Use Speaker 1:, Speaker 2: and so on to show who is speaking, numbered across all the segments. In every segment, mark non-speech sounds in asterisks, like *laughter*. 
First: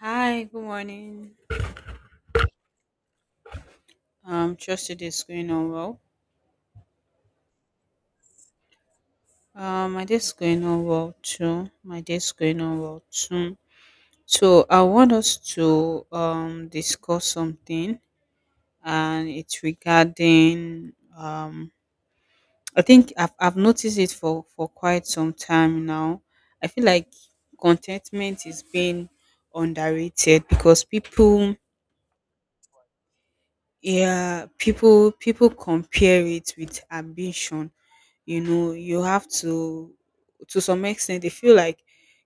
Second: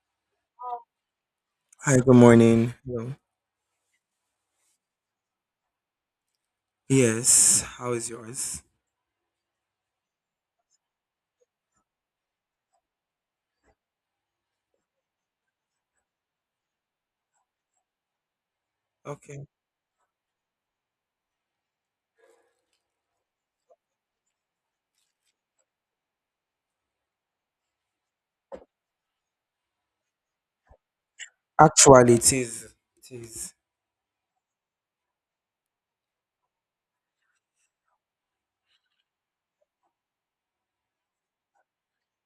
Speaker 1: Hi, good morning.
Speaker 2: Hi, good morning. Hello.
Speaker 1: Trust your day's going on well.
Speaker 2: Yes, how is yours?
Speaker 1: My day's going on well too. My day's going on well too. So I want us to discuss something, and
Speaker 2: Okay.
Speaker 1: it's regarding. I think I've noticed it for quite some time now. I feel like contentment is being underrated because people.
Speaker 2: Actually, it is. It is.
Speaker 1: Yeah. People compare it with ambition. You know, you have to some extent they feel like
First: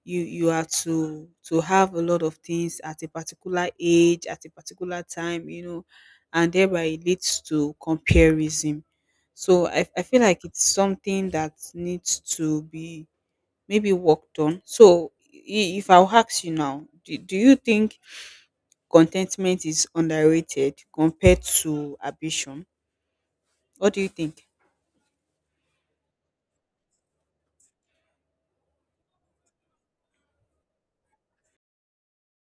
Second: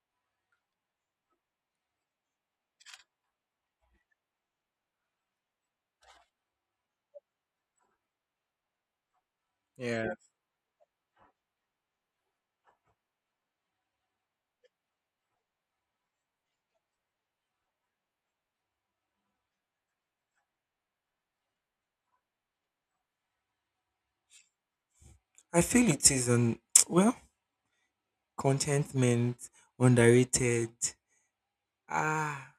Speaker 1: you are to have a lot of things at a particular age, at a particular time, you know, and thereby it leads to comparison. So I
Speaker 2: Yeah.
Speaker 1: feel like it's something that needs to be maybe worked on. So if I'll ask you now, do you think contentment is underrated compared to ambition? What do you think?
Speaker 2: I feel it is on, *tsk* well, contentment, underrated. Ah,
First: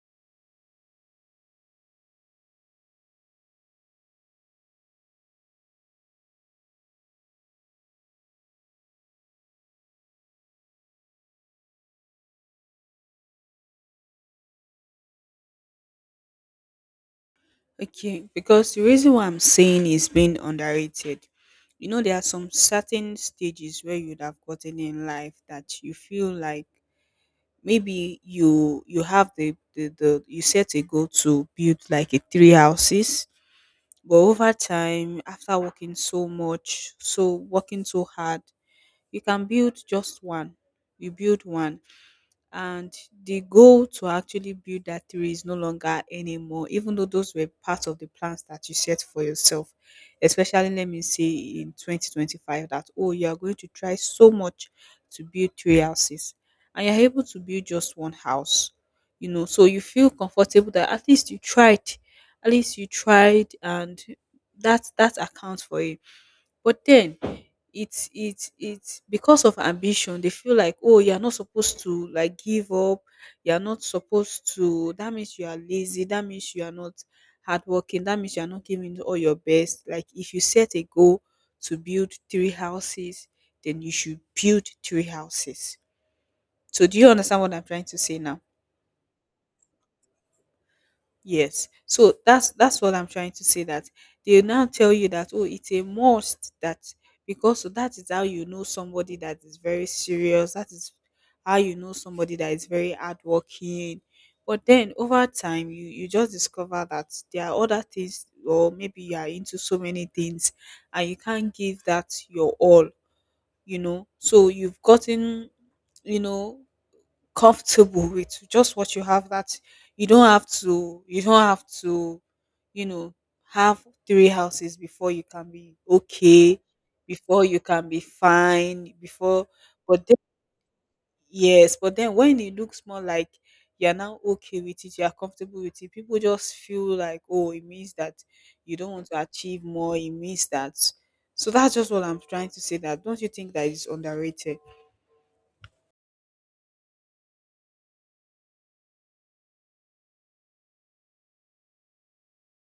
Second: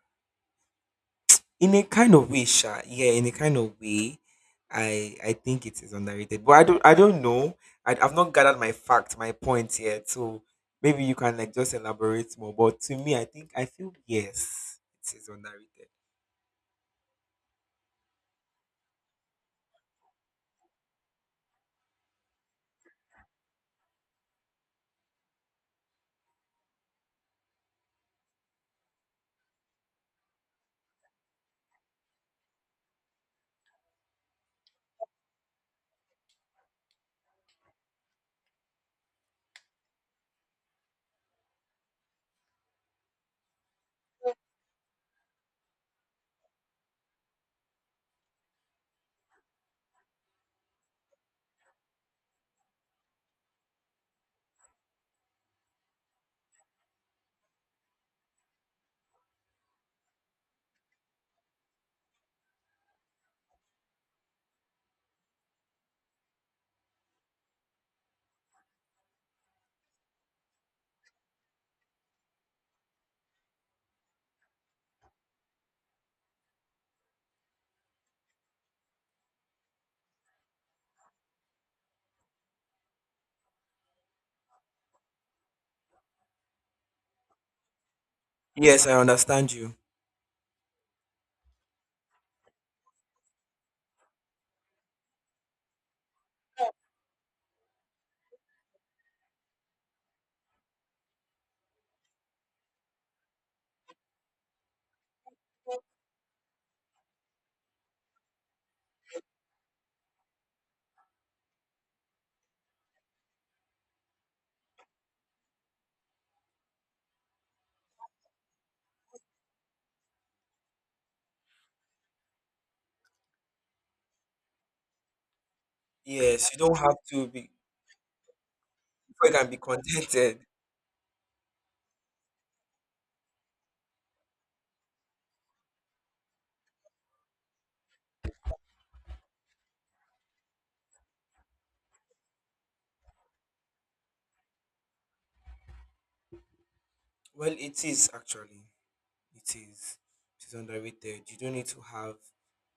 Speaker 2: in a kind of way, sha. Yeah, in a kind of way, I think it is underrated. But I don't know. I've not gathered my facts, my points yet. So maybe you can like just elaborate more. But to me, I think I feel yes, it is underrated.
Speaker 1: Okay, because the reason why I'm saying is being underrated, you know, there are some certain stages where you'd have gotten in life that you feel like maybe you have the you set a goal to build like a three houses, but over time, after working so much, so working so hard, you can build just one. You build one, and the goal to actually build that tree is no longer anymore, even though those were part of the plans that you set for yourself, especially let me say, in 2025, that, oh, you are going to try so much to build three houses, and you're able to build just one house. You know, so you feel comfortable that at least you tried. At least you tried, and that accounts for it. But then it's because of ambition. They feel like, oh, you're not supposed to like give up. You're not supposed to. That means you are lazy, that means you are not hardworking, that means you are not giving all your best. Like, if you set a goal to build three houses, then you should build three houses. So do you understand what I'm trying to say now?
Speaker 2: Yes, I understand you.
Speaker 1: Yes. So that's what I'm trying to say, that they now tell you that, oh, it's a must that, because so that is how you know somebody that is very serious, that is how you know somebody that is very hardworking. But then over time you just discover that there are other things, or maybe you are into so many things and you can't give that your all, you know. So you've gotten you know comfortable with just what you have, that you don't have to you know have three houses before you can be
Speaker 2: Yes, you
Speaker 1: okay,
Speaker 2: don't have to
Speaker 1: before
Speaker 2: be
Speaker 1: you can be fine,
Speaker 2: before you
Speaker 1: before—
Speaker 2: can be
Speaker 1: But then,
Speaker 2: contented.
Speaker 1: yes, but then when it looks more like you're now okay with it, you're comfortable with it, people just feel like, oh, it means that you don't want to achieve more, it means that— So that's just what I'm trying to say, that don't you think that is underrated?
Speaker 2: Well, it is actually. It is. It is underrated. You don't need to have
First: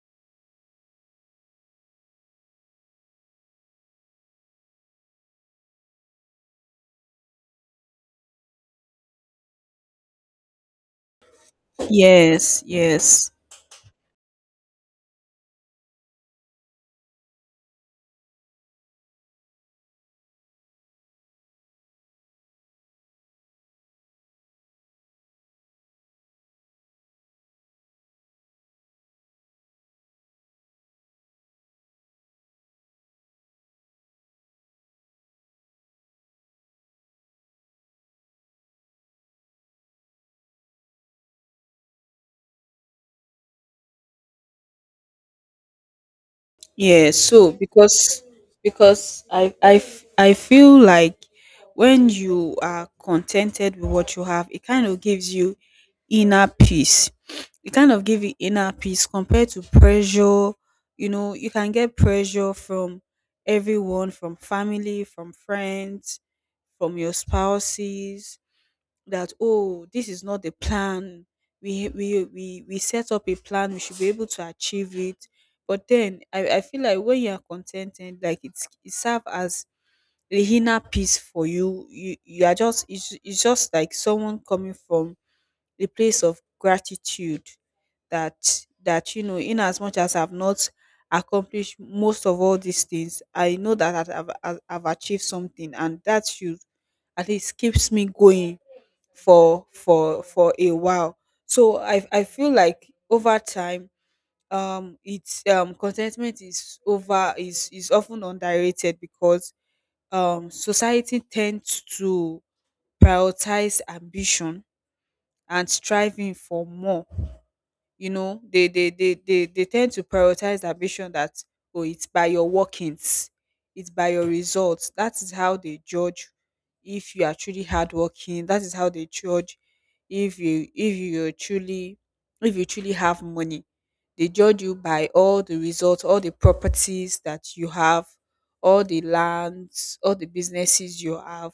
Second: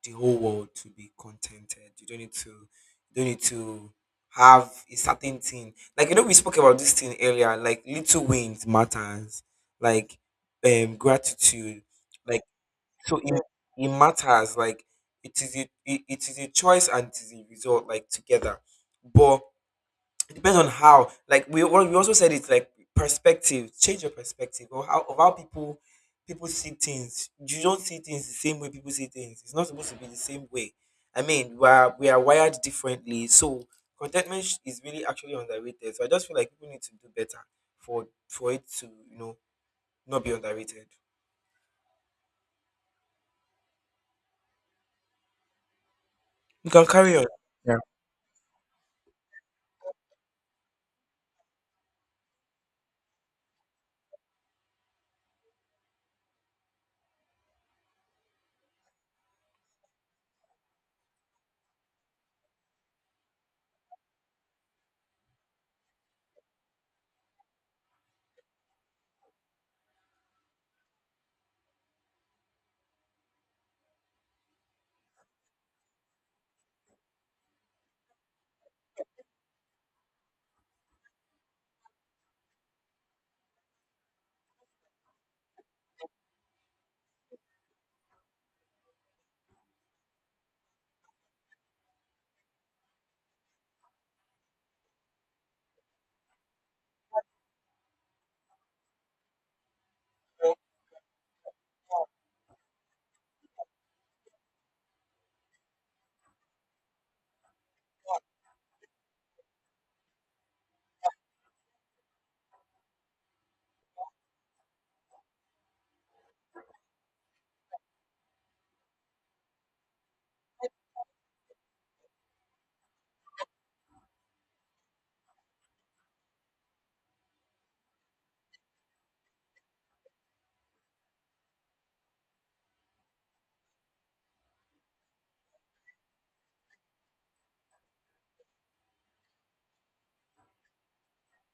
Speaker 2: the whole world to be contented. You don't need to have a certain thing. Like you know, we spoke about this thing earlier, like little wins matters. Like gratitude. Like
Speaker 1: Yes,
Speaker 2: so
Speaker 1: yes.
Speaker 2: it matters. Like it is a choice and it is a result, like together. But it depends on how, like we also said, it's like perspective. Change your perspective or how, of how people see things. You don't see things the same way people see things. It's not supposed to be the same way. I mean, we are wired differently. So contentment is really actually underrated. So I just feel like people need to do better for it to, not be underrated. You can
Speaker 1: Yeah,
Speaker 2: carry on.
Speaker 1: so because I feel like when you are contented with what you have, it kind of gives you inner peace. It kind of gives you inner peace compared to pressure. You know, you can get pressure from everyone, from family, from friends, from your spouses, that, oh, this is not the plan. We set up a plan, we should be able to achieve it. But then I feel like when you are contented, like it's— it serve as a inner peace for you. You are just— it's just like someone coming from a place of gratitude, that, you know, in as much as I've not accomplished most of all these things, I know that I've achieved something, and that should at least keeps me going for a while. So I feel like over time, it's contentment is over is is often underrated because society tends to prioritize ambition and striving for more. You know, they tend to prioritize ambition, that, oh, it's by your workings, it's by your results, that is how they judge if you are truly hardworking, that is how they judge if you're truly— if you truly have money. They judge you by all the results, all the properties that you have, all the lands, all the businesses you have.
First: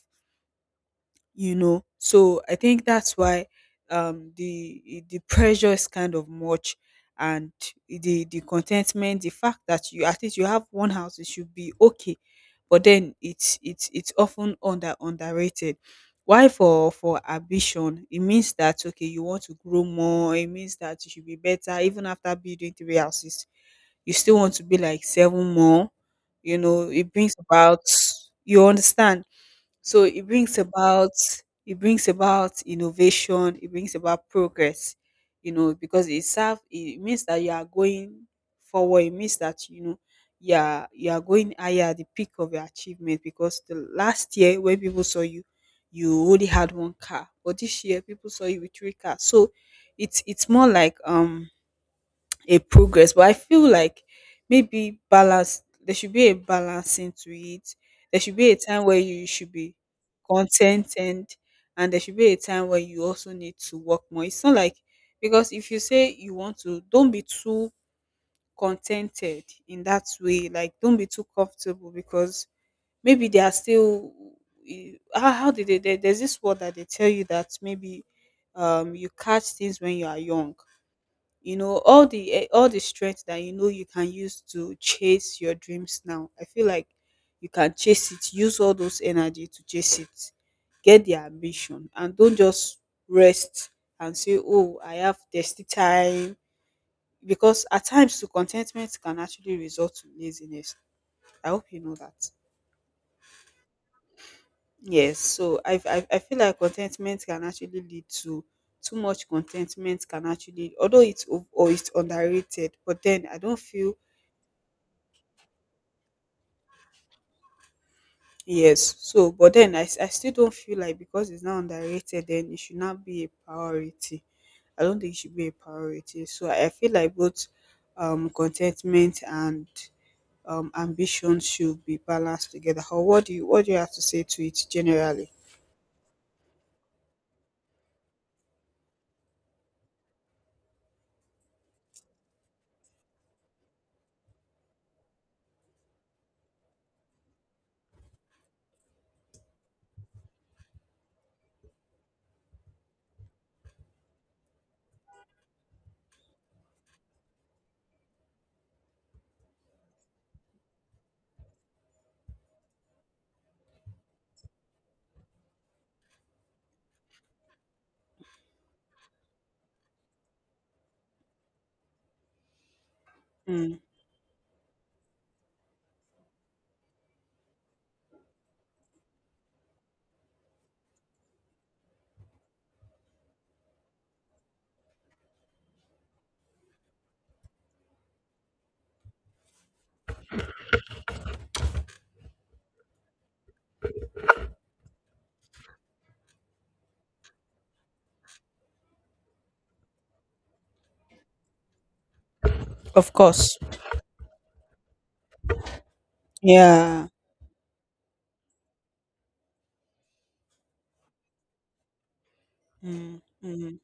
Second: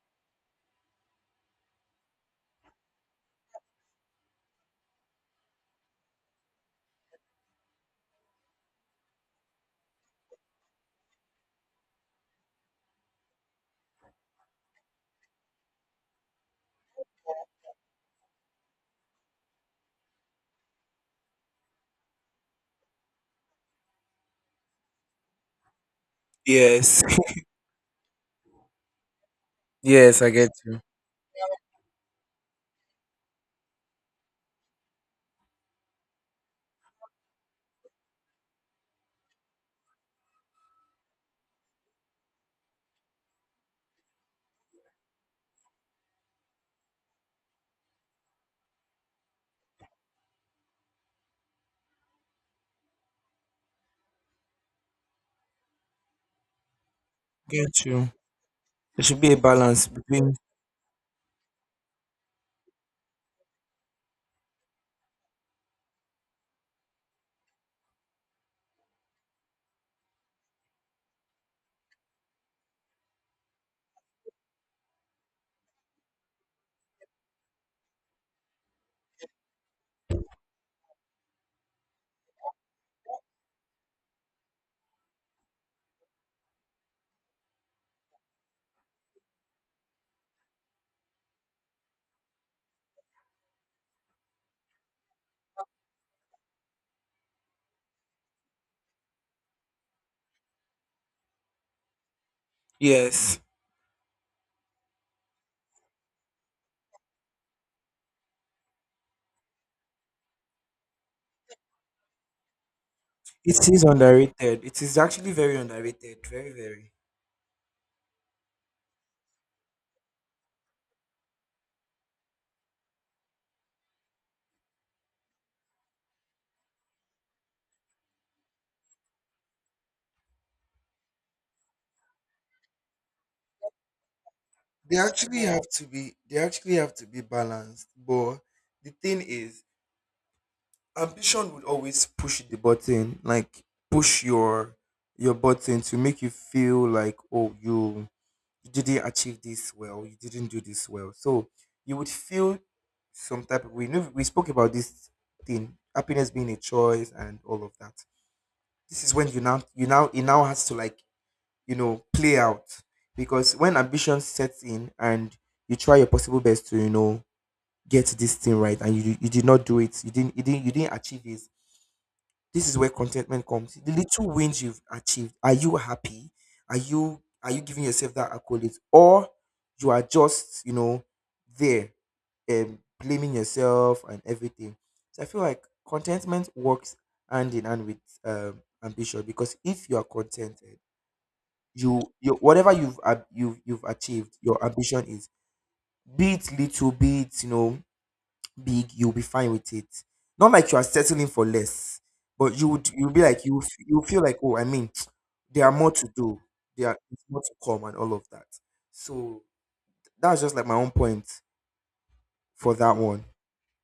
Speaker 1: You know, so I think that's why the pressure is kind of much, and the contentment, the fact that you— at least you have one house, it should be okay. But then it's often underrated. Why? For ambition, it means that, okay, you want to grow more, it means that you should be better. Even after building three houses, you still want to be like seven more, you know.
Speaker 2: Yes,
Speaker 1: It brings about— you understand? So
Speaker 2: yes, I get you.
Speaker 1: it brings about innovation, it brings about progress, you know, because it serve— it means that you are going forward, it means that, you know, you are going higher, at the peak of your achievement, because the last year, when people saw you, you only had one car. But this year people saw you with three cars. So it's more like a progress. But I feel like maybe balance— there should be a balancing to
Speaker 2: Get
Speaker 1: it.
Speaker 2: you.
Speaker 1: There should be a time where
Speaker 2: There should
Speaker 1: you
Speaker 2: be a
Speaker 1: should be
Speaker 2: balance between,
Speaker 1: contented, and there should be a time where you also need to work more. It's not like— because if you say you want to— don't be too contented in that way, like, don't be too comfortable, because maybe they are still— how, did they— there's this word that they tell you, that maybe you catch things when you are young. You know, all the all the strength that you can use to chase your dreams now. I feel like you can chase it. Use all those energy to chase it. Get the ambition, and don't just rest and say, "Oh, I have thirsty time." Because at times, to contentment can actually result to laziness. I hope you know that.
Speaker 2: yes.
Speaker 1: Yes, so I feel like contentment can actually lead to— too much contentment can actually, although or it's underrated, but then I don't
Speaker 2: It is
Speaker 1: feel—
Speaker 2: underrated. It is actually very underrated. Very, very.
Speaker 1: Yes. So, but then I still don't feel like because it's now underrated, then it should not be a priority. I don't think it should be a priority. So I feel like both contentment and ambition should be balanced together. Or what do you have to say to it
Speaker 2: They
Speaker 1: generally?
Speaker 2: actually have to be they actually have to be balanced. But the thing is, ambition will always push the button, like push your button to make you feel like, oh, you didn't achieve this well, you didn't do this well. So you would feel some type of. We know we spoke about this thing, happiness being a choice and all of that. This is when you now it now has to, like, you know, play out. Because when ambition sets in and you try your possible best to, you know, get this thing right, and you did not do it, you didn't achieve this. This is where contentment
Speaker 1: Mm.
Speaker 2: comes. The little wins you've achieved, are you happy? Are you giving yourself that accolade? Or you are just, you know, there, blaming yourself and everything. So I feel like contentment works hand in hand with ambition. Because if you are contented, you whatever you've achieved, your ambition is, be it little, be it, you know, big, you'll be fine with it. Not like you are settling for less, but you'll
Speaker 1: Of
Speaker 2: be like,
Speaker 1: course.
Speaker 2: you feel like, oh, I mean, *tsk* there are more to do. There are
Speaker 1: Yeah.
Speaker 2: It's more to come and all of that. So that's just like my own point for that
Speaker 1: Mm.
Speaker 2: one.
Speaker 1: Mm.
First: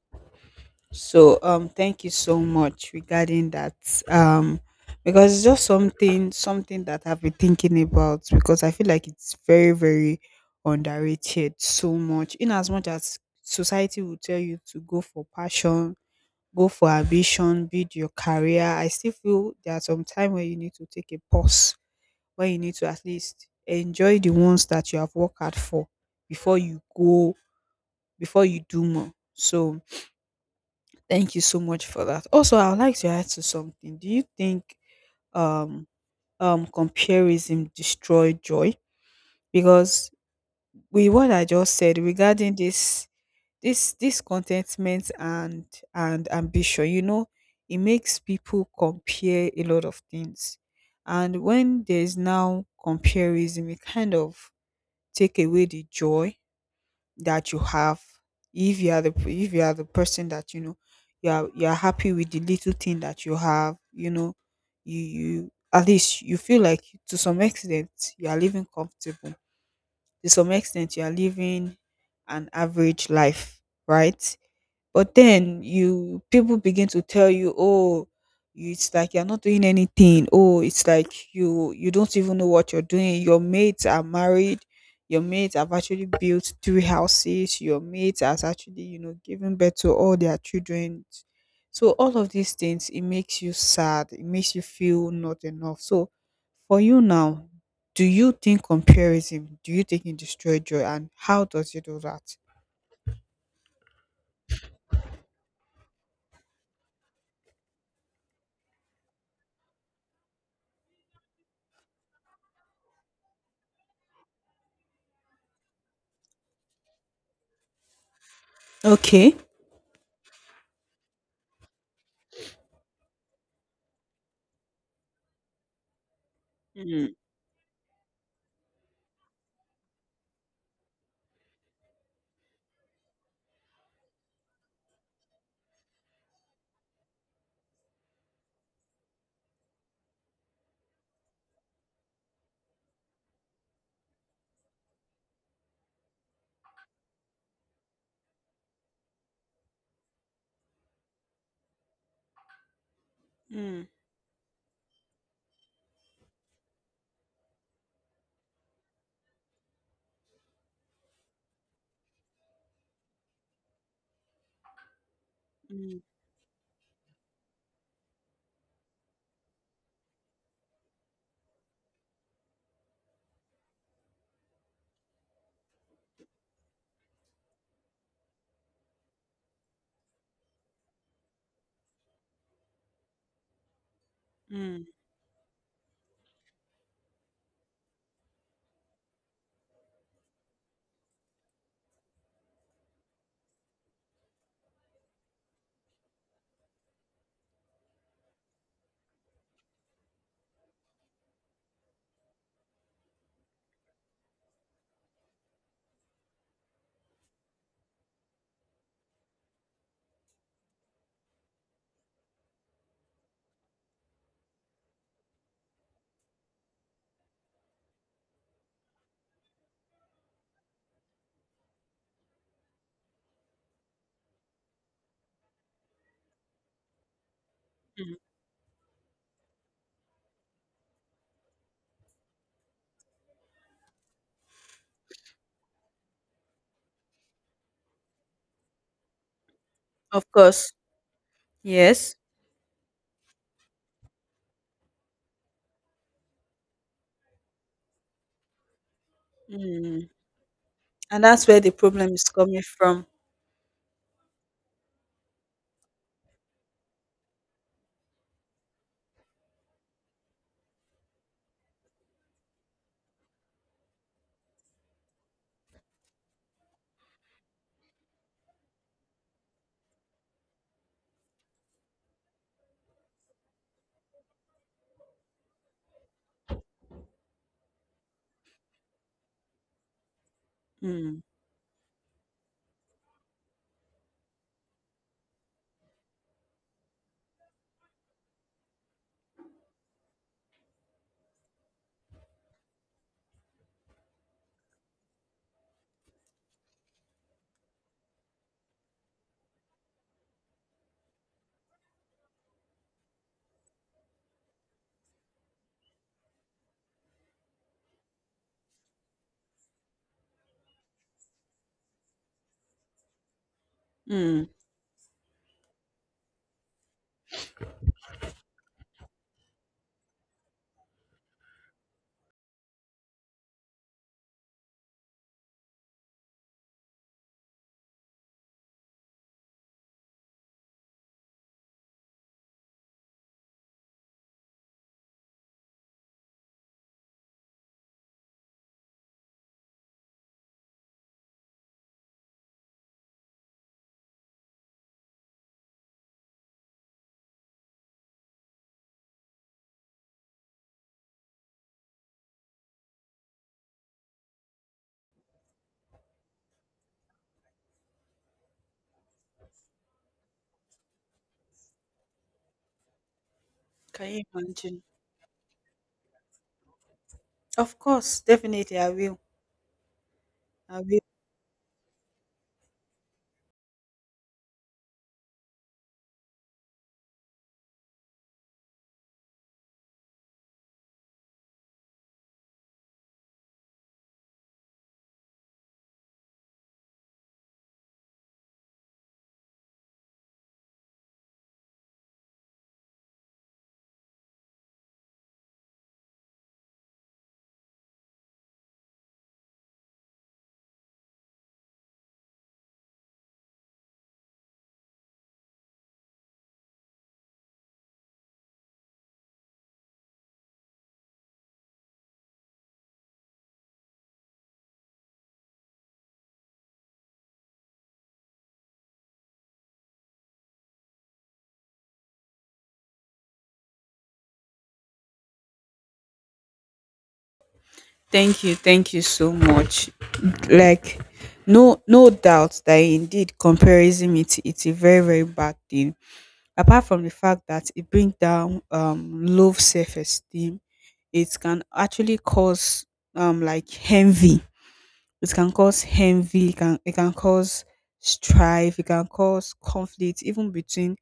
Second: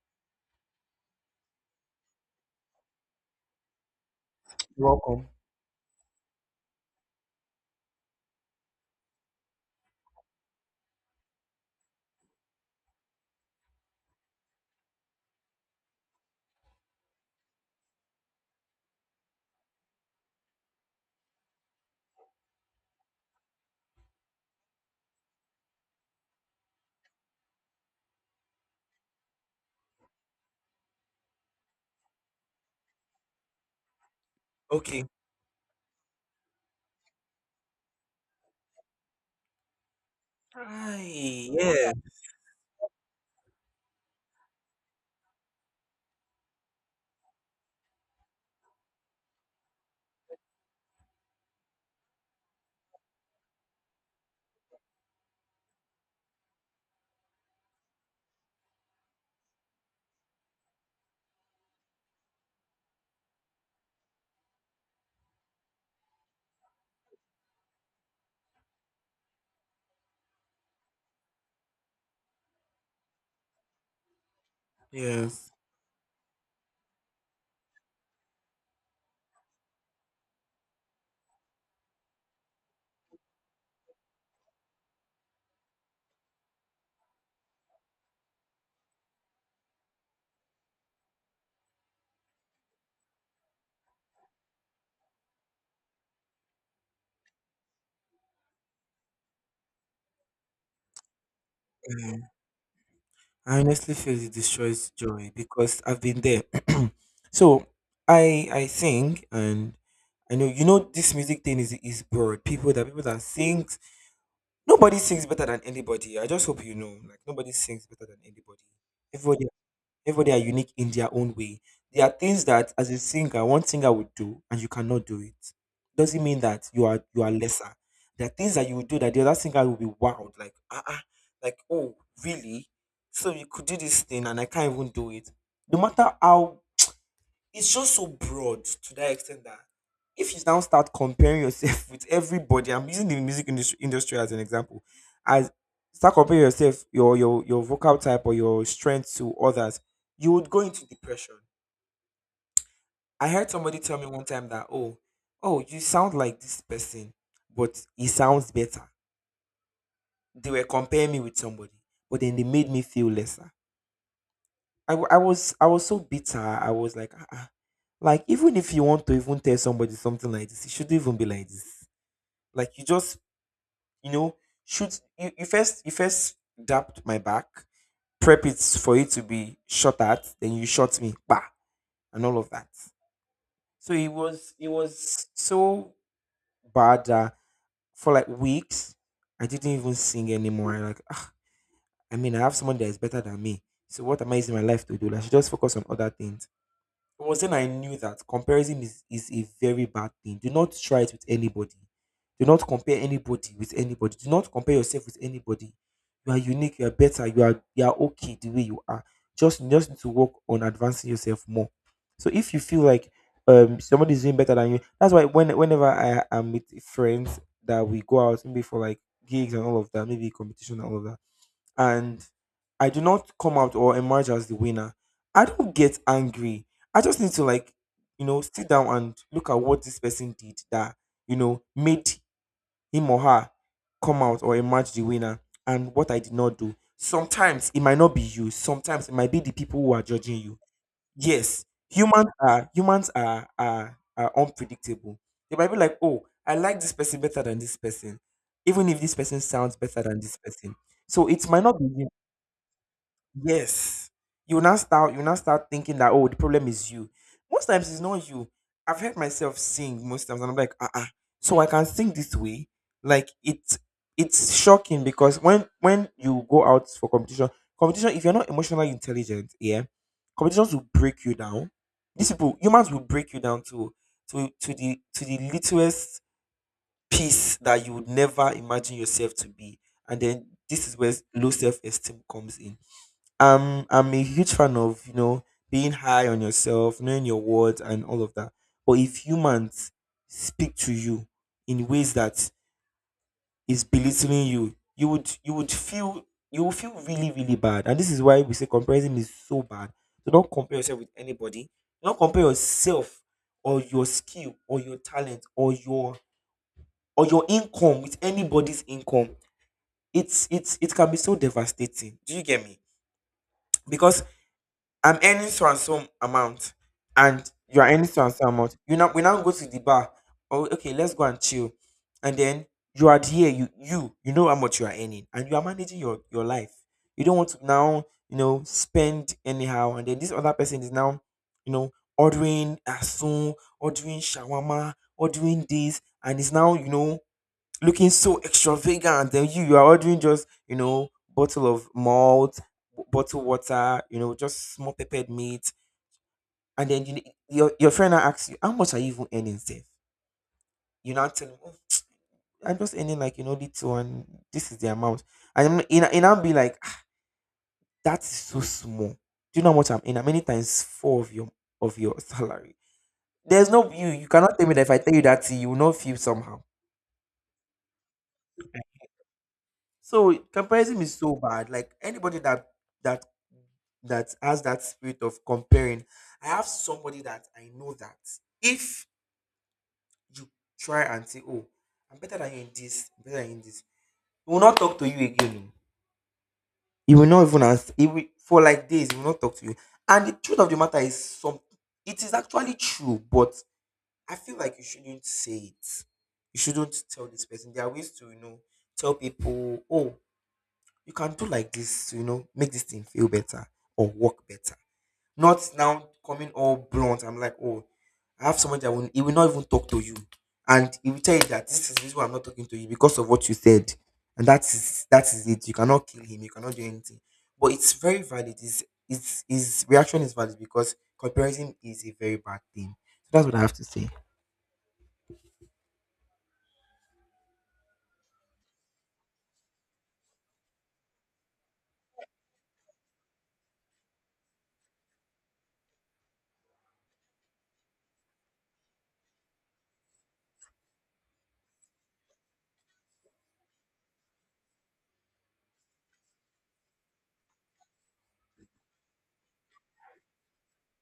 Speaker 1: So thank you so much regarding that um
Speaker 2: You're welcome.
Speaker 1: because it's just something that I've been thinking about, because I feel like it's very, very underrated so much. In as much as society will tell you to go for passion, go for ambition, build your career, I still feel there are some time where you need to take a pause, where you need to at least enjoy the ones that you have worked hard for before you go, before you do more. So, thank you so much for that. Also, I would like to add to something. Do you think
Speaker 2: Okay.
Speaker 1: um comparison destroy joy? Because with what I
Speaker 2: Hi.
Speaker 1: just
Speaker 2: Yeah.
Speaker 1: said regarding this contentment and ambition, you know, it makes people compare a lot of things. And when there's now comparison, it kind of take away the joy that you have, if you are the— if you are the person that, you know, you are happy with the little thing that you have you know you at least you feel like, to some extent, you are living comfortable, to some extent you are living an average life, right? But
Speaker 2: Yes.
Speaker 1: then you— people begin to tell you, "Oh, it's like you're not doing anything. Oh, it's like you don't even know what you're doing. Your mates are married. Your mates have actually built three houses. Your mates has actually, you know, given birth to all their children." So all of these things, it makes you sad. It makes you feel not enough. So for you now, do you think comparison— do you think it destroys joy? And how does it do that?
Speaker 2: I honestly feel it destroys joy because I've been there. *clears throat* So I sing, and I know, you know, this music thing is broad. People that sings, nobody sings better than anybody. I just hope you know, like, nobody sings better than anybody.
Speaker 1: Okay.
Speaker 2: Everybody Everybody are unique in their own way. There are things that, as a singer, one singer would do, and you cannot do it. Doesn't mean that you are
Speaker 1: Mm.
Speaker 2: you are lesser. There are things that you would do that the other singer will be wild, like ah, ah, like, oh really? So you could do this thing, and I can't even do it. No matter how, it's just so broad to that extent that if you now start comparing yourself *laughs* with everybody. I'm using the music industry as an example, as start comparing yourself, your vocal type or your strength to others, you would go into depression. I heard somebody
Speaker 1: Mm.
Speaker 2: tell me one time that, oh, you sound like this person, but he sounds better. They were comparing me with somebody, but then they made me feel lesser. I was so
Speaker 1: Mm,
Speaker 2: bitter. I was like, ah, ah. Like, even if you want to even tell somebody something like this, it shouldn't even be like this. Like, you just, you know shoot you first dapped my back, prep it for it to be shot at, then you shot me, bah, and all of that. So it was it
Speaker 1: mm,
Speaker 2: was so bad that for like weeks I didn't even sing anymore. I like, "Ah, I mean, I have someone that is better than me. So what am I using my life to do? Like, I should just focus on other things." It was then I knew that comparison is a very bad thing. Do not try it with anybody. Do not compare anybody with anybody. Do not compare yourself with anybody. You are unique, you are better, you are okay the way you are. Just You just need to work on advancing yourself more. So if you feel like, somebody is doing better than you, that's why whenever I am with friends that we go out, maybe for like gigs and all of that, maybe competition and all of that, and I do not come out or emerge as the winner, I don't get angry. I just need to, like,
Speaker 1: mm.
Speaker 2: you know, sit down and look at what this person did that, you know, made him or her come out or emerge the winner, and what I did not do. Sometimes it might not be you. Sometimes it might be the people who are
Speaker 1: Of
Speaker 2: judging you.
Speaker 1: course.
Speaker 2: Yes,
Speaker 1: Yes.
Speaker 2: humans are unpredictable. They might be like, oh, I like this person better than this person, even if this person sounds better
Speaker 1: Mm.
Speaker 2: than this person.
Speaker 1: And
Speaker 2: So
Speaker 1: that's
Speaker 2: it
Speaker 1: where
Speaker 2: might
Speaker 1: the
Speaker 2: not be you.
Speaker 1: problem is coming from.
Speaker 2: Yes. You will now start thinking that, oh, the problem is you. Most times it's not you. I've heard myself sing most times and I'm like, uh-uh. So I can sing this way. Like, it's shocking because when, you go out for competition, if you're not emotionally intelligent, yeah, competitions will break you down. These people, humans, will break you down to to the littlest piece that you would never imagine yourself to be. And then this is where
Speaker 1: Mm,
Speaker 2: low self-esteem comes in. I'm a huge fan of, you know, being high on yourself, knowing your words, and all of that. But if humans speak to you in ways that is belittling you, you would feel you will feel really, really bad. And this is why we say comparison is so bad. Do not compare yourself with anybody. Do not compare yourself or your skill or your talent or your income with anybody's income. It can be so devastating. Do you get me? Because
Speaker 1: mm.
Speaker 2: I'm earning so and so amount, and you are earning so and so amount. You now we now go to the bar. Oh, okay, let's go and chill. And then you are here. You know how much you are earning, and you are managing your life. You don't want to now, you know, spend anyhow, and then this other person is now, you know, ordering asun, ordering shawarma, ordering this, and is now, you know, looking so extravagant, and you are ordering just, you know, bottle of malt, bottle water, you know, just small peppered meat. And then your friend now asks you, "How much are you even earning, safe?" You now tell him, "Oh, I'm just earning, like, you know, little, and this is the amount." And in, I'll be like, "Ah, that is so small. Do you know how much I'm in? Many times four of your salary. There's no, you
Speaker 1: Can you
Speaker 2: you cannot tell me that
Speaker 1: imagine?
Speaker 2: if I tell you that you will not feel somehow."
Speaker 1: Of course, definitely I will.
Speaker 2: So
Speaker 1: I will.
Speaker 2: comparison is so bad. Like, anybody that that has that spirit of comparing, I have somebody that I know that if you try and say, "Oh, I'm better than you in this, I'm better than you in this," he will not talk to you again. He will not even ask. He will, for like days. He will not talk to you. And the truth of the matter is, some, it is actually true, but I feel like you shouldn't say it. You shouldn't tell this person. There are ways to tell people, "Oh," you can do like this to, make this thing feel better or work better, not now coming all blunt. I'm like, oh, I have someone that, will he will not even talk to you, and he will tell you that this is the reason why I'm not talking to you, because of what you said. And that is it. You cannot kill him, you cannot do anything. But it's very valid. It's His reaction is valid, because comparison is a very bad thing. So that's what I have to say.
Speaker 1: Thank you. Thank you so much. Like, no doubt that indeed comparison, it's a very, very bad thing. Apart from the fact that it brings down low self esteem, it can actually cause like envy. It can cause envy, it can cause strife, it can cause conflict even between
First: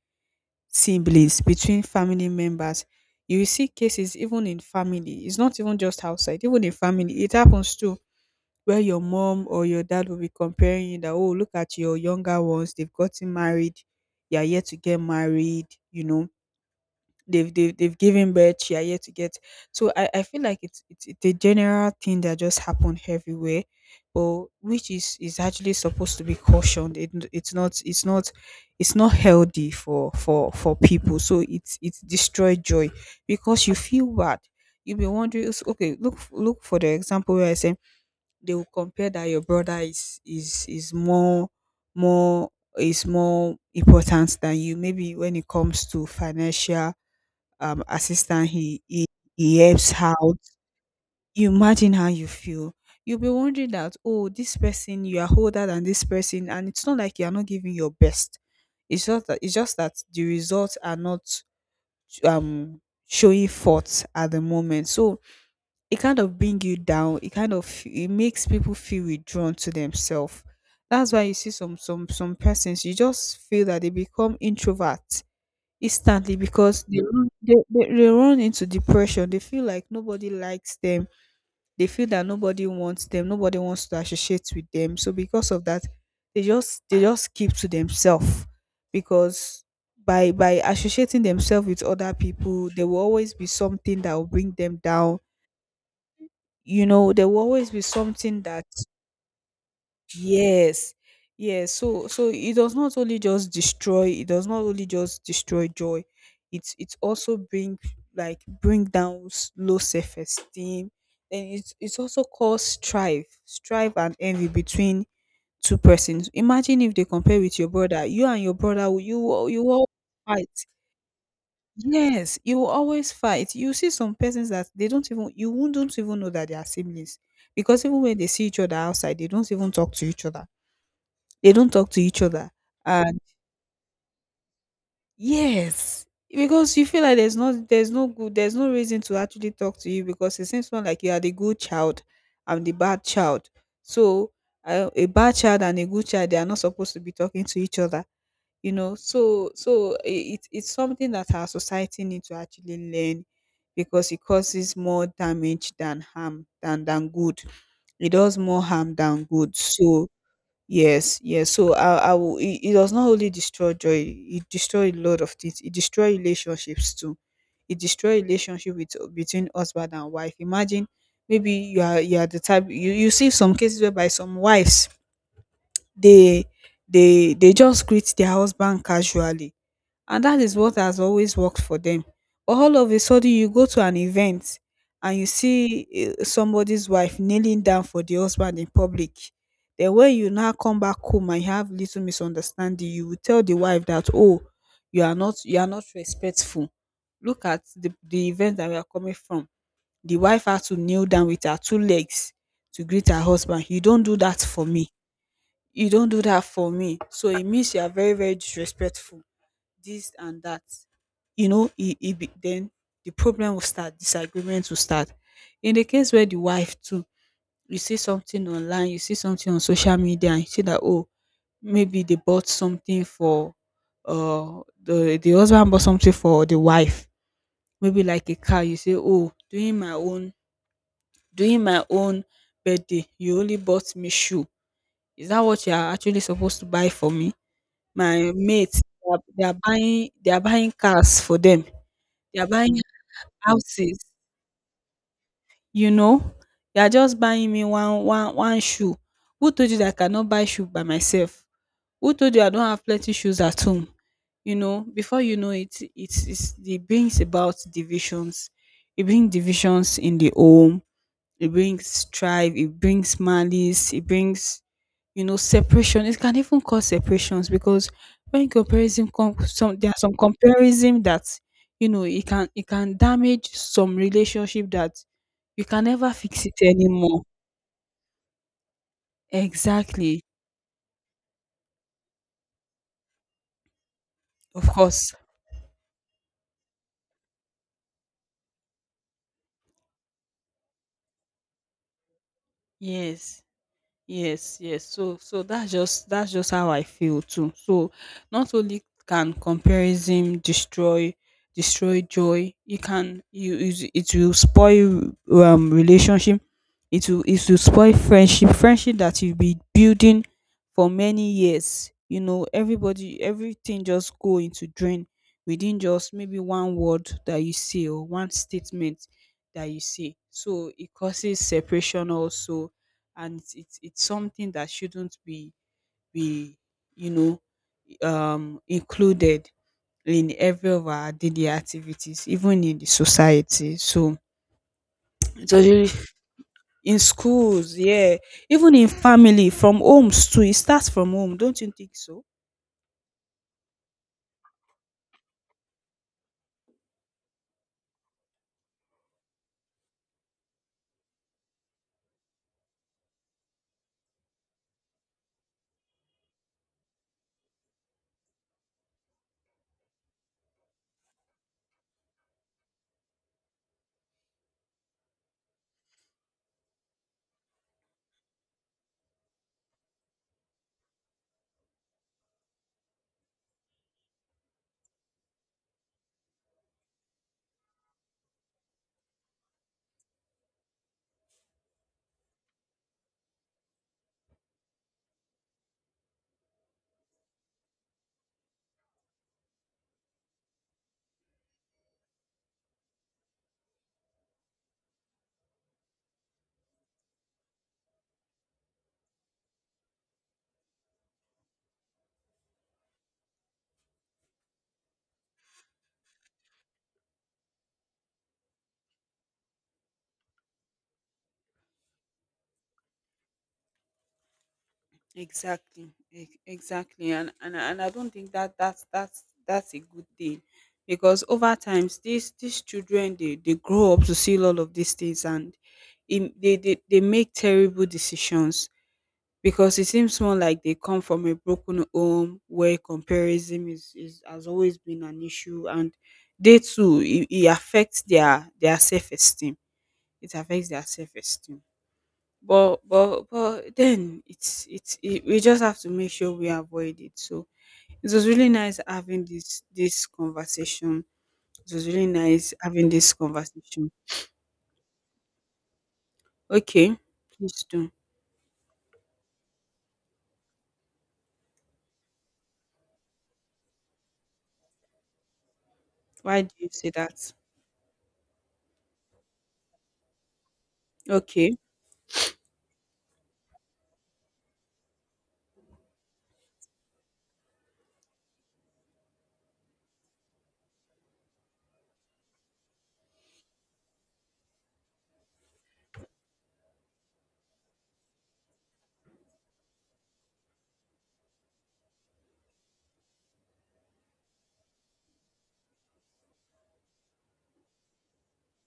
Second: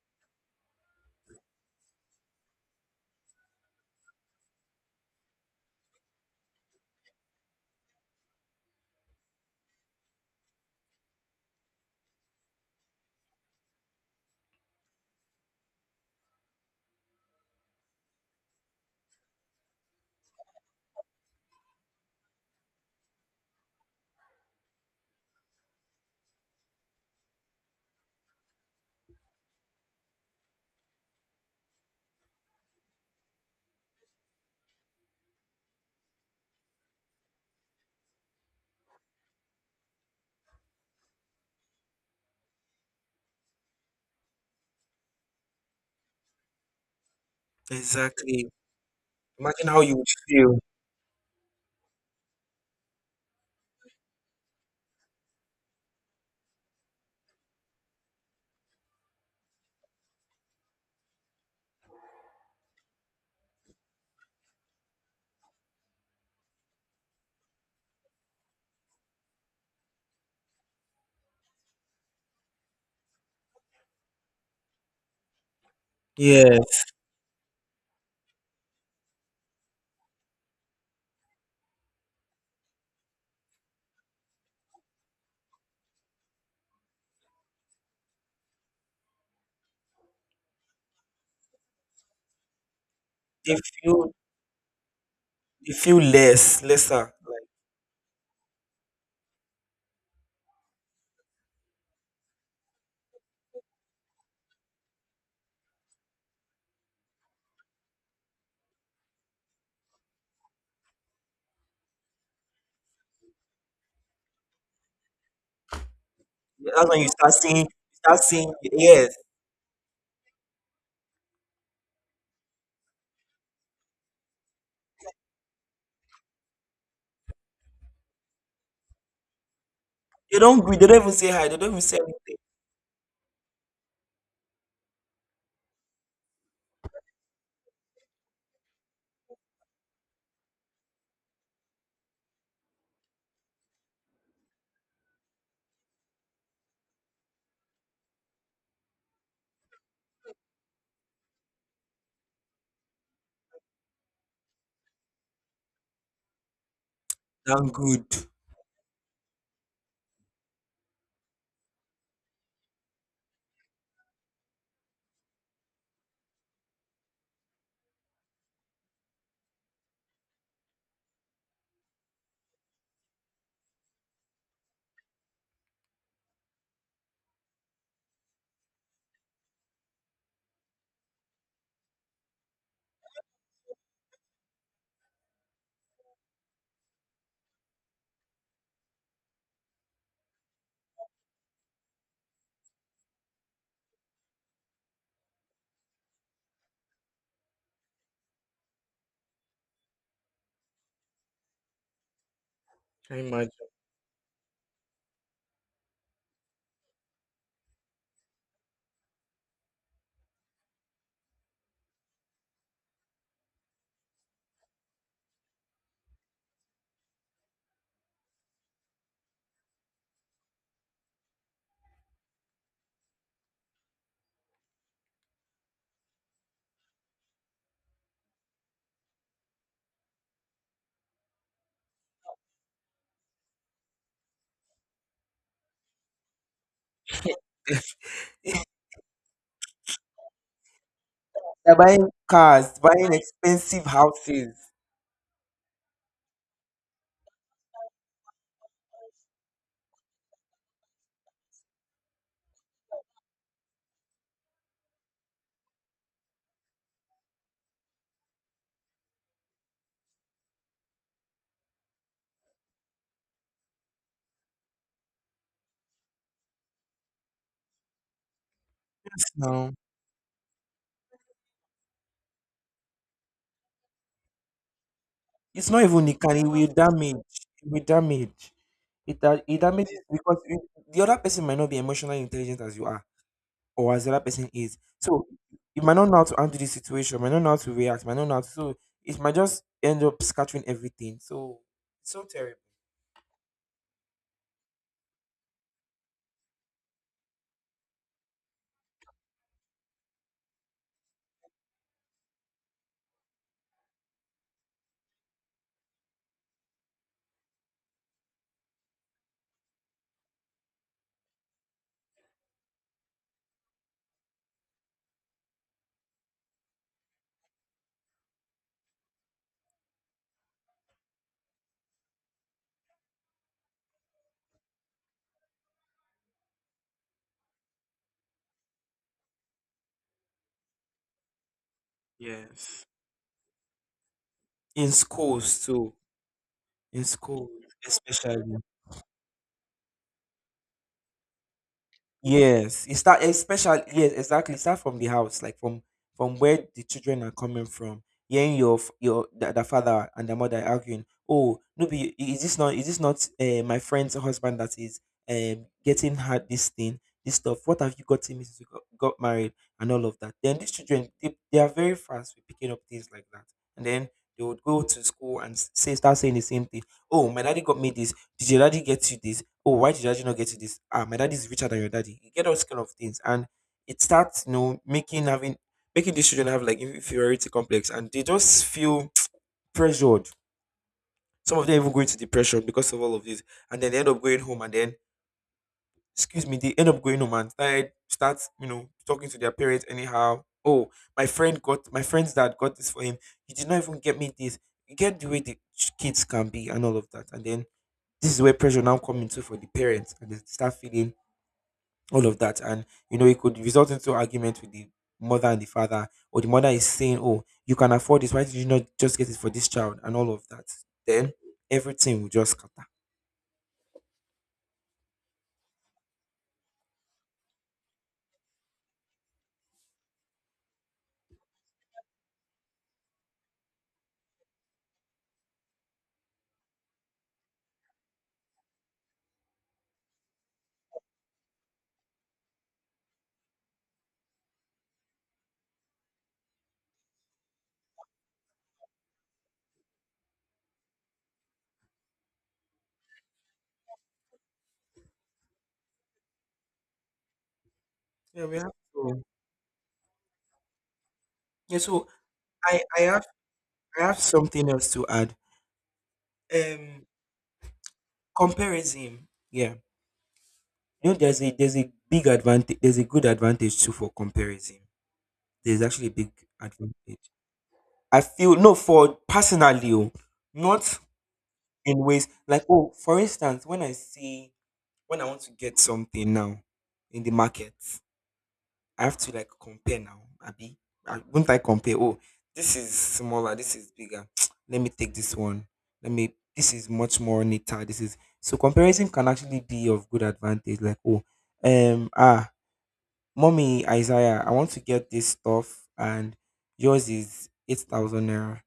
Speaker 1: siblings, between family members. You will see cases even in family. It's not even just outside, even in family. It happens too, where your mom or your dad will be comparing you that, oh, look at your younger ones, they've gotten married, they are yet to get married, you know, they've given birth, she are yet to get. So I feel like it's a general thing that just happened everywhere, but which is actually supposed to be cautioned. It's not, it's not, it's not healthy for for people. So it's destroy joy because you feel bad. You'll be wondering, okay, look look for the example where I say they will compare that your brother is is more, more, is more important than you, maybe when it comes to financial assistant.
Speaker 2: Exactly.
Speaker 1: He he
Speaker 2: Imagine how
Speaker 1: helps
Speaker 2: you would
Speaker 1: out.
Speaker 2: feel.
Speaker 1: You imagine how you feel. You'll be wondering that, oh, this person, you are older than this person, and it's not like you are not giving your best. It's just that the results are not, um showing forth at the moment. So it kind of bring you down. It kind of, it makes people feel withdrawn to themselves. That's why you see some some persons, you just feel that they become introvert instantly
Speaker 2: Yes.
Speaker 1: because they run into depression. They feel like nobody likes them, they feel that nobody wants them, nobody wants to associate with them, so because of that they just keep to themselves, because by associating themselves with other people, there will always be
Speaker 2: They
Speaker 1: something that
Speaker 2: feel
Speaker 1: will bring them down,
Speaker 2: they feel
Speaker 1: you
Speaker 2: lesser.
Speaker 1: know. There will always be something that. Yes. Yes. So so it does not only just destroy, it does not only just destroy joy. It's also bring, like, bring down low self esteem. Then it's also cause strife, strife and envy between two persons. Imagine
Speaker 2: That's
Speaker 1: if
Speaker 2: when
Speaker 1: they
Speaker 2: you start
Speaker 1: compare
Speaker 2: seeing,
Speaker 1: with your brother, you and your brother
Speaker 2: yes.
Speaker 1: you will fight. Yes, you will always fight. You see some persons that they don't even, you won't don't even know that they are siblings because even when they see each other outside, they don't even talk to each
Speaker 2: They
Speaker 1: other,
Speaker 2: don't greet, they don't even say hi,
Speaker 1: they
Speaker 2: they don't
Speaker 1: don't
Speaker 2: even
Speaker 1: talk
Speaker 2: say
Speaker 1: to each
Speaker 2: anything.
Speaker 1: other. And yes, because you feel like there's no good, there's no reason to actually talk to you, because it seems more like you are the good child, I'm the bad child. So a bad child and a good child, they are not supposed to be talking to each other. You know, so so it's something that our society need to actually learn because it causes more damage than harm, than good.
Speaker 2: Damn good.
Speaker 1: It does more harm than good. So yes, yes. So I will. It does not only destroy joy; it destroy a lot of things. It destroy relationships too. It destroy relationship with, between husband and wife. Imagine, maybe you are the type, you see some cases whereby some wives, they they just greet their husband casually, and that is what has always worked for them. But all of a sudden, you go to an event and you see somebody's wife kneeling down for the husband in public. Then when you now come back home and you have little misunderstanding, you will tell the wife that, oh, you are not respectful. Look at the event that we are coming from. The wife had to kneel down with her two legs to greet
Speaker 2: Can
Speaker 1: her
Speaker 2: you imagine?
Speaker 1: husband. You don't do that for me. You don't do that for me. So it means you are very very disrespectful, this and that, you know. Then the problem will start, disagreement will start. In the case where the wife too, you see something on social media and you see that, oh, maybe they bought something for, the husband bought something for the wife, maybe like a car. You say, oh, during my own birthday you only bought me shoe. Is that what you are actually supposed to buy for me? My
Speaker 2: *laughs*
Speaker 1: mates, they are buying, cars for them.
Speaker 2: They're buying
Speaker 1: They are
Speaker 2: cars,
Speaker 1: buying
Speaker 2: buying expensive
Speaker 1: houses,
Speaker 2: houses.
Speaker 1: you know. They are just buying me one shoe. Who told you that I cannot buy shoe by myself? Who told you I don't have plenty shoes at home? You know, before you know it, it brings about divisions. It brings divisions in the home. It brings strife, it brings malice, it brings, you know, separation. It can even cause separations because when comparison comes,
Speaker 2: No,
Speaker 1: some there are some comparison that, you know, it can damage some relationship that you
Speaker 2: it's not
Speaker 1: can
Speaker 2: even,
Speaker 1: never fix
Speaker 2: it
Speaker 1: it
Speaker 2: will
Speaker 1: anymore.
Speaker 2: damage. It will damage. It damages,
Speaker 1: Exactly.
Speaker 2: because the other person might not be emotionally intelligent as you are, or as the other person
Speaker 1: Of
Speaker 2: is.
Speaker 1: course.
Speaker 2: So you might not know how to handle the situation, might not know how to react, might not know how to. So it might just end up scattering everything. So it's so terrible.
Speaker 1: Yes. Yes, yes. So that's just how I feel too. So not only can comparison destroy, destroy joy, you can you it, it will spoil relationship. It will, it will spoil friendship. Friendship that you've been building for many years. You know, everybody, everything just go into drain within just maybe one word that you say or one statement that you say. So it causes separation also, and it's something that shouldn't be, you know, included in every of our daily activities, even in
Speaker 2: Yes.
Speaker 1: the society. So
Speaker 2: In
Speaker 1: it's
Speaker 2: schools
Speaker 1: actually
Speaker 2: too,
Speaker 1: in
Speaker 2: in schools
Speaker 1: schools, yeah,
Speaker 2: especially.
Speaker 1: even in family, from homes too. It starts from home, don't you think so?
Speaker 2: Yes, it start especially, yes, exactly. Start from the house, like from where the children are coming from. Hearing your f- your the father and the mother arguing. Oh, no, be is this not my friend's husband that is getting her this thing, this stuff? What have you got him since you got married, and all of that? Then these children, they are very fast with picking up things like that, and then they would go to school and s- say start saying the same thing. Oh, my daddy got me this. Did your daddy get you this? Oh, why did your daddy not get you this? Ah, my daddy is richer than your daddy. You get all kind of things. And it starts, making these children have like inferiority complex, and they just feel *tsk* pressured. Some of them even go into depression because of all of this. And then they end up going home, and then, excuse me, they end up going home and start, talking to their parents anyhow. Oh, my friend's dad got this for him. He did not even get me this. You get the way the kids can be, and all of that. And then this is where pressure now comes into for the parents, and they start feeling all of that. And you know, it could result into argument with the mother and the father, or the mother is saying, oh, you can afford this, why did you not just get it for this child, and all of that. Then everything will just scatter.
Speaker 1: Exactly, exactly, and and I don't think that that's that's a good thing, because over times these children, they grow up to see all of these things, and, in, they they make terrible decisions, because it seems more like they come from a broken home where comparison is has always been an issue, and, they too, it affects their self esteem. It affects their self esteem. But but then it, we just have to make sure we avoid it. So it was
Speaker 2: Yeah,
Speaker 1: really
Speaker 2: we have
Speaker 1: nice
Speaker 2: to.
Speaker 1: having this conversation. It
Speaker 2: Yeah,
Speaker 1: was
Speaker 2: so
Speaker 1: really nice
Speaker 2: i
Speaker 1: having
Speaker 2: i
Speaker 1: this
Speaker 2: have
Speaker 1: conversation.
Speaker 2: I have something else to add.
Speaker 1: Okay,
Speaker 2: um
Speaker 1: please do.
Speaker 2: Comparison, yeah. You know, there's a, big advantage, there's a good advantage too for comparison. There's actually a big
Speaker 1: Why do you say
Speaker 2: advantage.
Speaker 1: that?
Speaker 2: I feel, no, for personally, oh, not.
Speaker 1: Okay.
Speaker 2: In ways like, oh, for instance, when I see when I want to get something now in the market, I have to like compare now. Abi, won't I compare? Oh, this is smaller. This is bigger. *tsk* Let me take this one. Let me. This is much more neater. This is So comparison can actually be of good advantage. Like, oh, ah, Mommy Isaiah, I want to get this stuff, and yours is 8,000 naira.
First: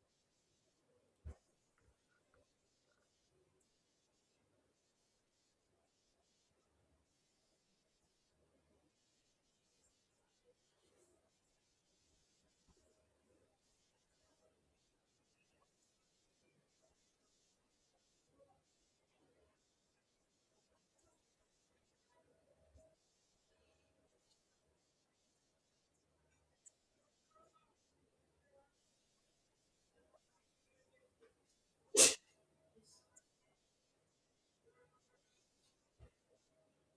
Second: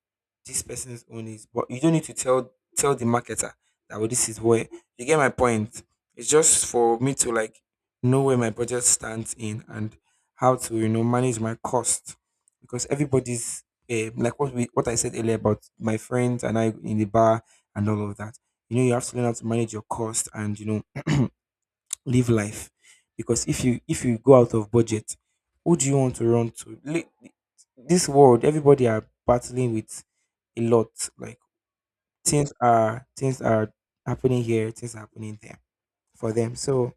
Speaker 2: This person's own is, but you don't need to tell the marketer that, well, this is, where you get my point. It's just for me to like know where my budget stands in, and how to, you know, manage my cost. Because everybody's, eh, like what we what I said earlier about my friends and I in the bar and all of that. You know, you have to learn how to manage your cost, and you know, *clears throat* live life, because if you go out of budget, who do you want to run to? Li- this world, everybody are battling with a lot. Like, things are happening here, things are happening there for them. So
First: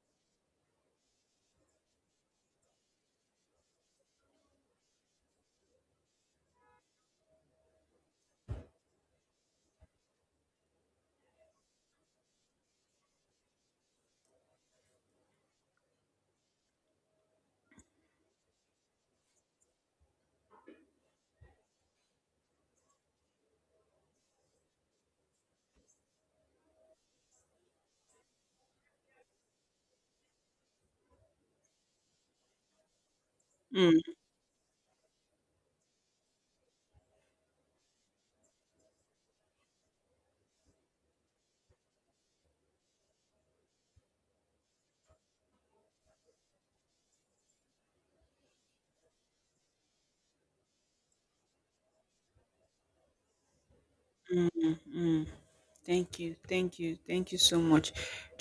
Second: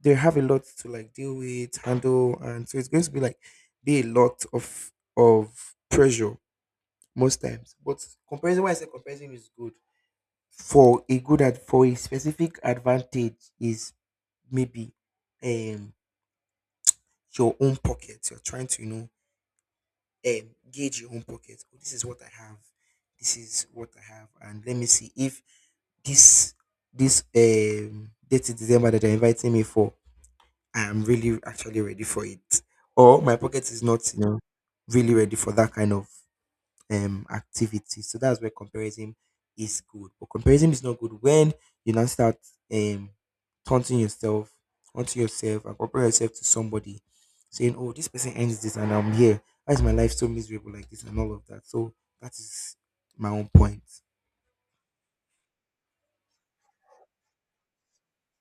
Speaker 2: they have a lot to like deal with, handle, and so it's going to be like be a lot of pressure most times. But comparison, why I say comparison is good for a good ad for a specific advantage, is, maybe, um your own pocket. You're trying to, you know, gauge your own pocket. Oh, this is what I have. This is what I have, and let me see if this this date in December that they're inviting me for, I am really actually ready for it, or my pocket is not,
Speaker 1: mm,
Speaker 2: you know, really ready for that kind of activity. So that's where comparison is good. But comparison is not good when you now start um taunting yourself onto yourself and compare yourself to somebody, saying, oh, this person ends this and I'm here, why is my life so miserable like this, and all of that. So that is my own point.
Speaker 1: mm, mm, mm. Thank you, thank you so much.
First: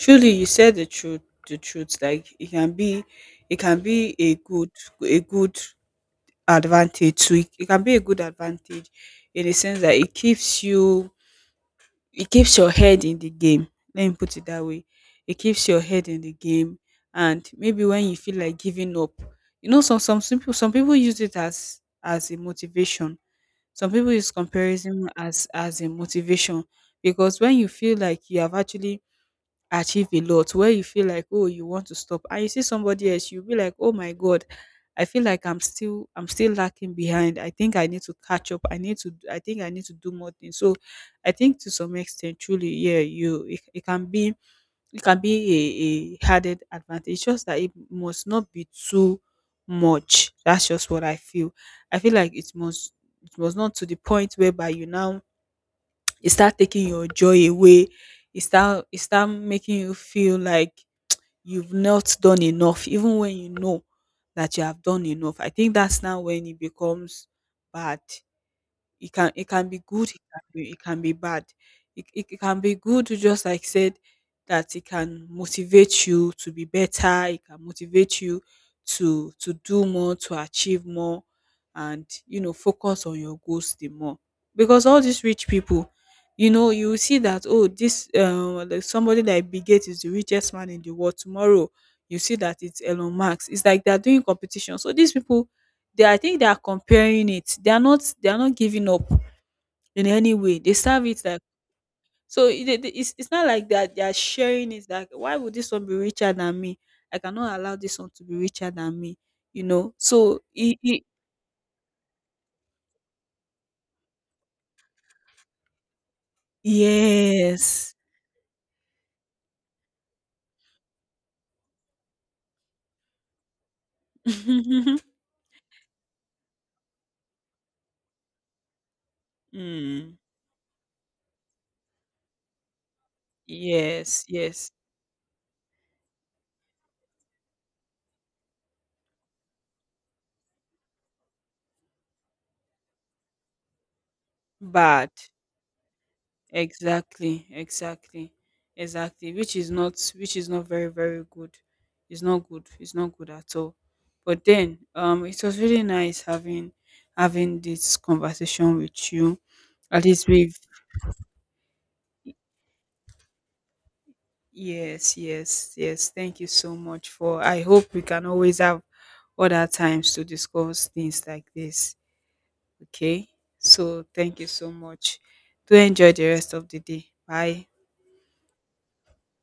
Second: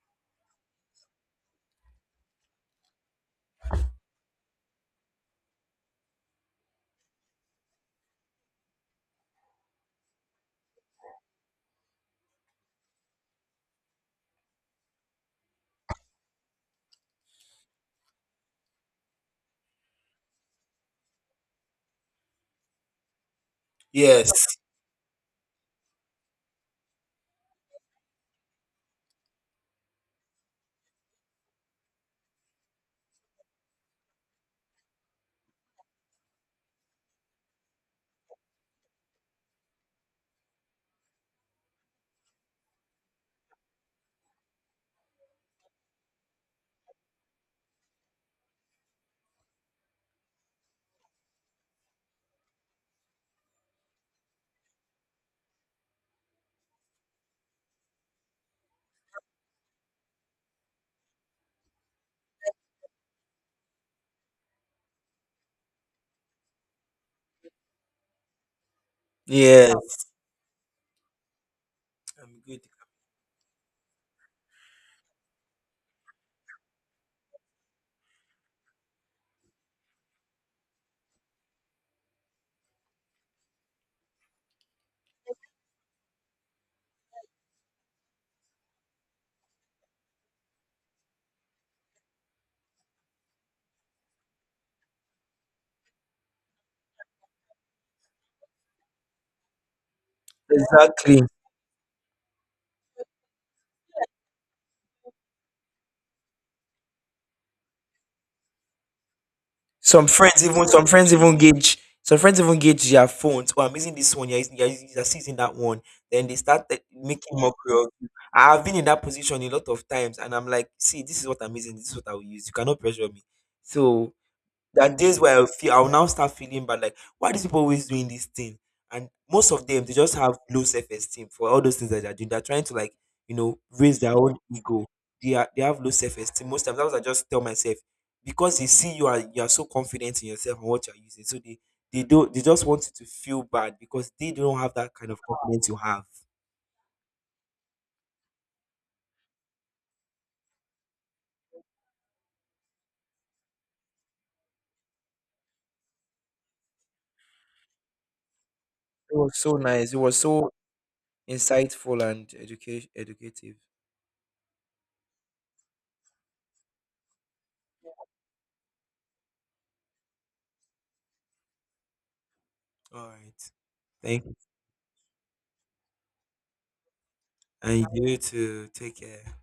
Speaker 1: Truly, you said the truth. The truth. Like, it can be, it can be a good, a good advantage to it. It can be a good advantage in the sense that it keeps you, it keeps your head in the game. Let me put it that way. It keeps your head in the game, and maybe when you feel like giving up, you know, some people use it as a motivation. Some people use
Speaker 2: Yes.
Speaker 1: comparison as a motivation because when you feel like you have actually achieve a lot, where you feel like, oh, you want to stop, and you see somebody else, you'll be like, oh my god, I feel like I'm still lacking behind. I think I need to catch up, I need to, I think I need to do more things. So I think to some extent, truly, yeah, you it, it can be, it can be a added advantage, just that it must not be too much. That's just what I feel. I feel like it must, it was not to the point whereby you now, it start taking your joy away. It start, it start making you feel like you've not done enough even when you know that you have done enough. I think that's now when it becomes bad. It can, it can be
Speaker 2: Yes.
Speaker 1: good, it can be, it can be bad. It
Speaker 2: I'm
Speaker 1: can
Speaker 2: good.
Speaker 1: be good, just like you said, that it can motivate you to be better, it can motivate you to do more, to achieve more, and, you know, focus on your goals the more. Because all these rich people, you know, you will see that, oh, this like, somebody like Bill Gates is the richest man in the world tomorrow. You see that it's Elon Musk. It's like they are doing competition. So these people, they, I think they are comparing it. They are not, they are not giving up in any way. They serve
Speaker 2: Exactly.
Speaker 1: it like so. It's not like that they are sharing it. Like, why would this one be richer than me? I cannot allow this one to be richer than me. You know.
Speaker 2: Some friends even gauge their phones. Oh, I'm using this one. You're still using that one. Then they start, making mockery of
Speaker 1: Yes.
Speaker 2: you. I've been in that position a lot of times, and I'm like, see, this is what I'm using. This is what I will use. You cannot pressure me. So there are
Speaker 1: *laughs*
Speaker 2: days where I'll now start feeling bad, like, why are these people always doing this thing? And most of them, they just
Speaker 1: Mm.
Speaker 2: have low self esteem for all those things that they're doing. They're trying to like, you know, raise their
Speaker 1: Yes,
Speaker 2: own
Speaker 1: yes.
Speaker 2: ego. They have low self esteem most times. That's what I just tell myself. Because they see you are, so confident in yourself and what you're using. So they just want you to feel bad, because they don't have that kind
Speaker 1: Bad.
Speaker 2: of confidence you have.
Speaker 1: Exactly. Exactly. Exactly. Which is not. Which is not very very good. It's not good. It's not good at all. But then, it was really nice having, having this conversation with
Speaker 2: It was
Speaker 1: you.
Speaker 2: so nice. It
Speaker 1: At
Speaker 2: was
Speaker 1: least
Speaker 2: so
Speaker 1: we've.
Speaker 2: insightful and education educative.
Speaker 1: Yes, yes, yes. Thank you so much, for I hope we can always have other times to discuss things like this.
Speaker 2: All
Speaker 1: Okay?
Speaker 2: right.
Speaker 1: So
Speaker 2: Thank you.
Speaker 1: thank you so much. Do enjoy the rest of the day. Bye.
Speaker 2: And you too. Take care.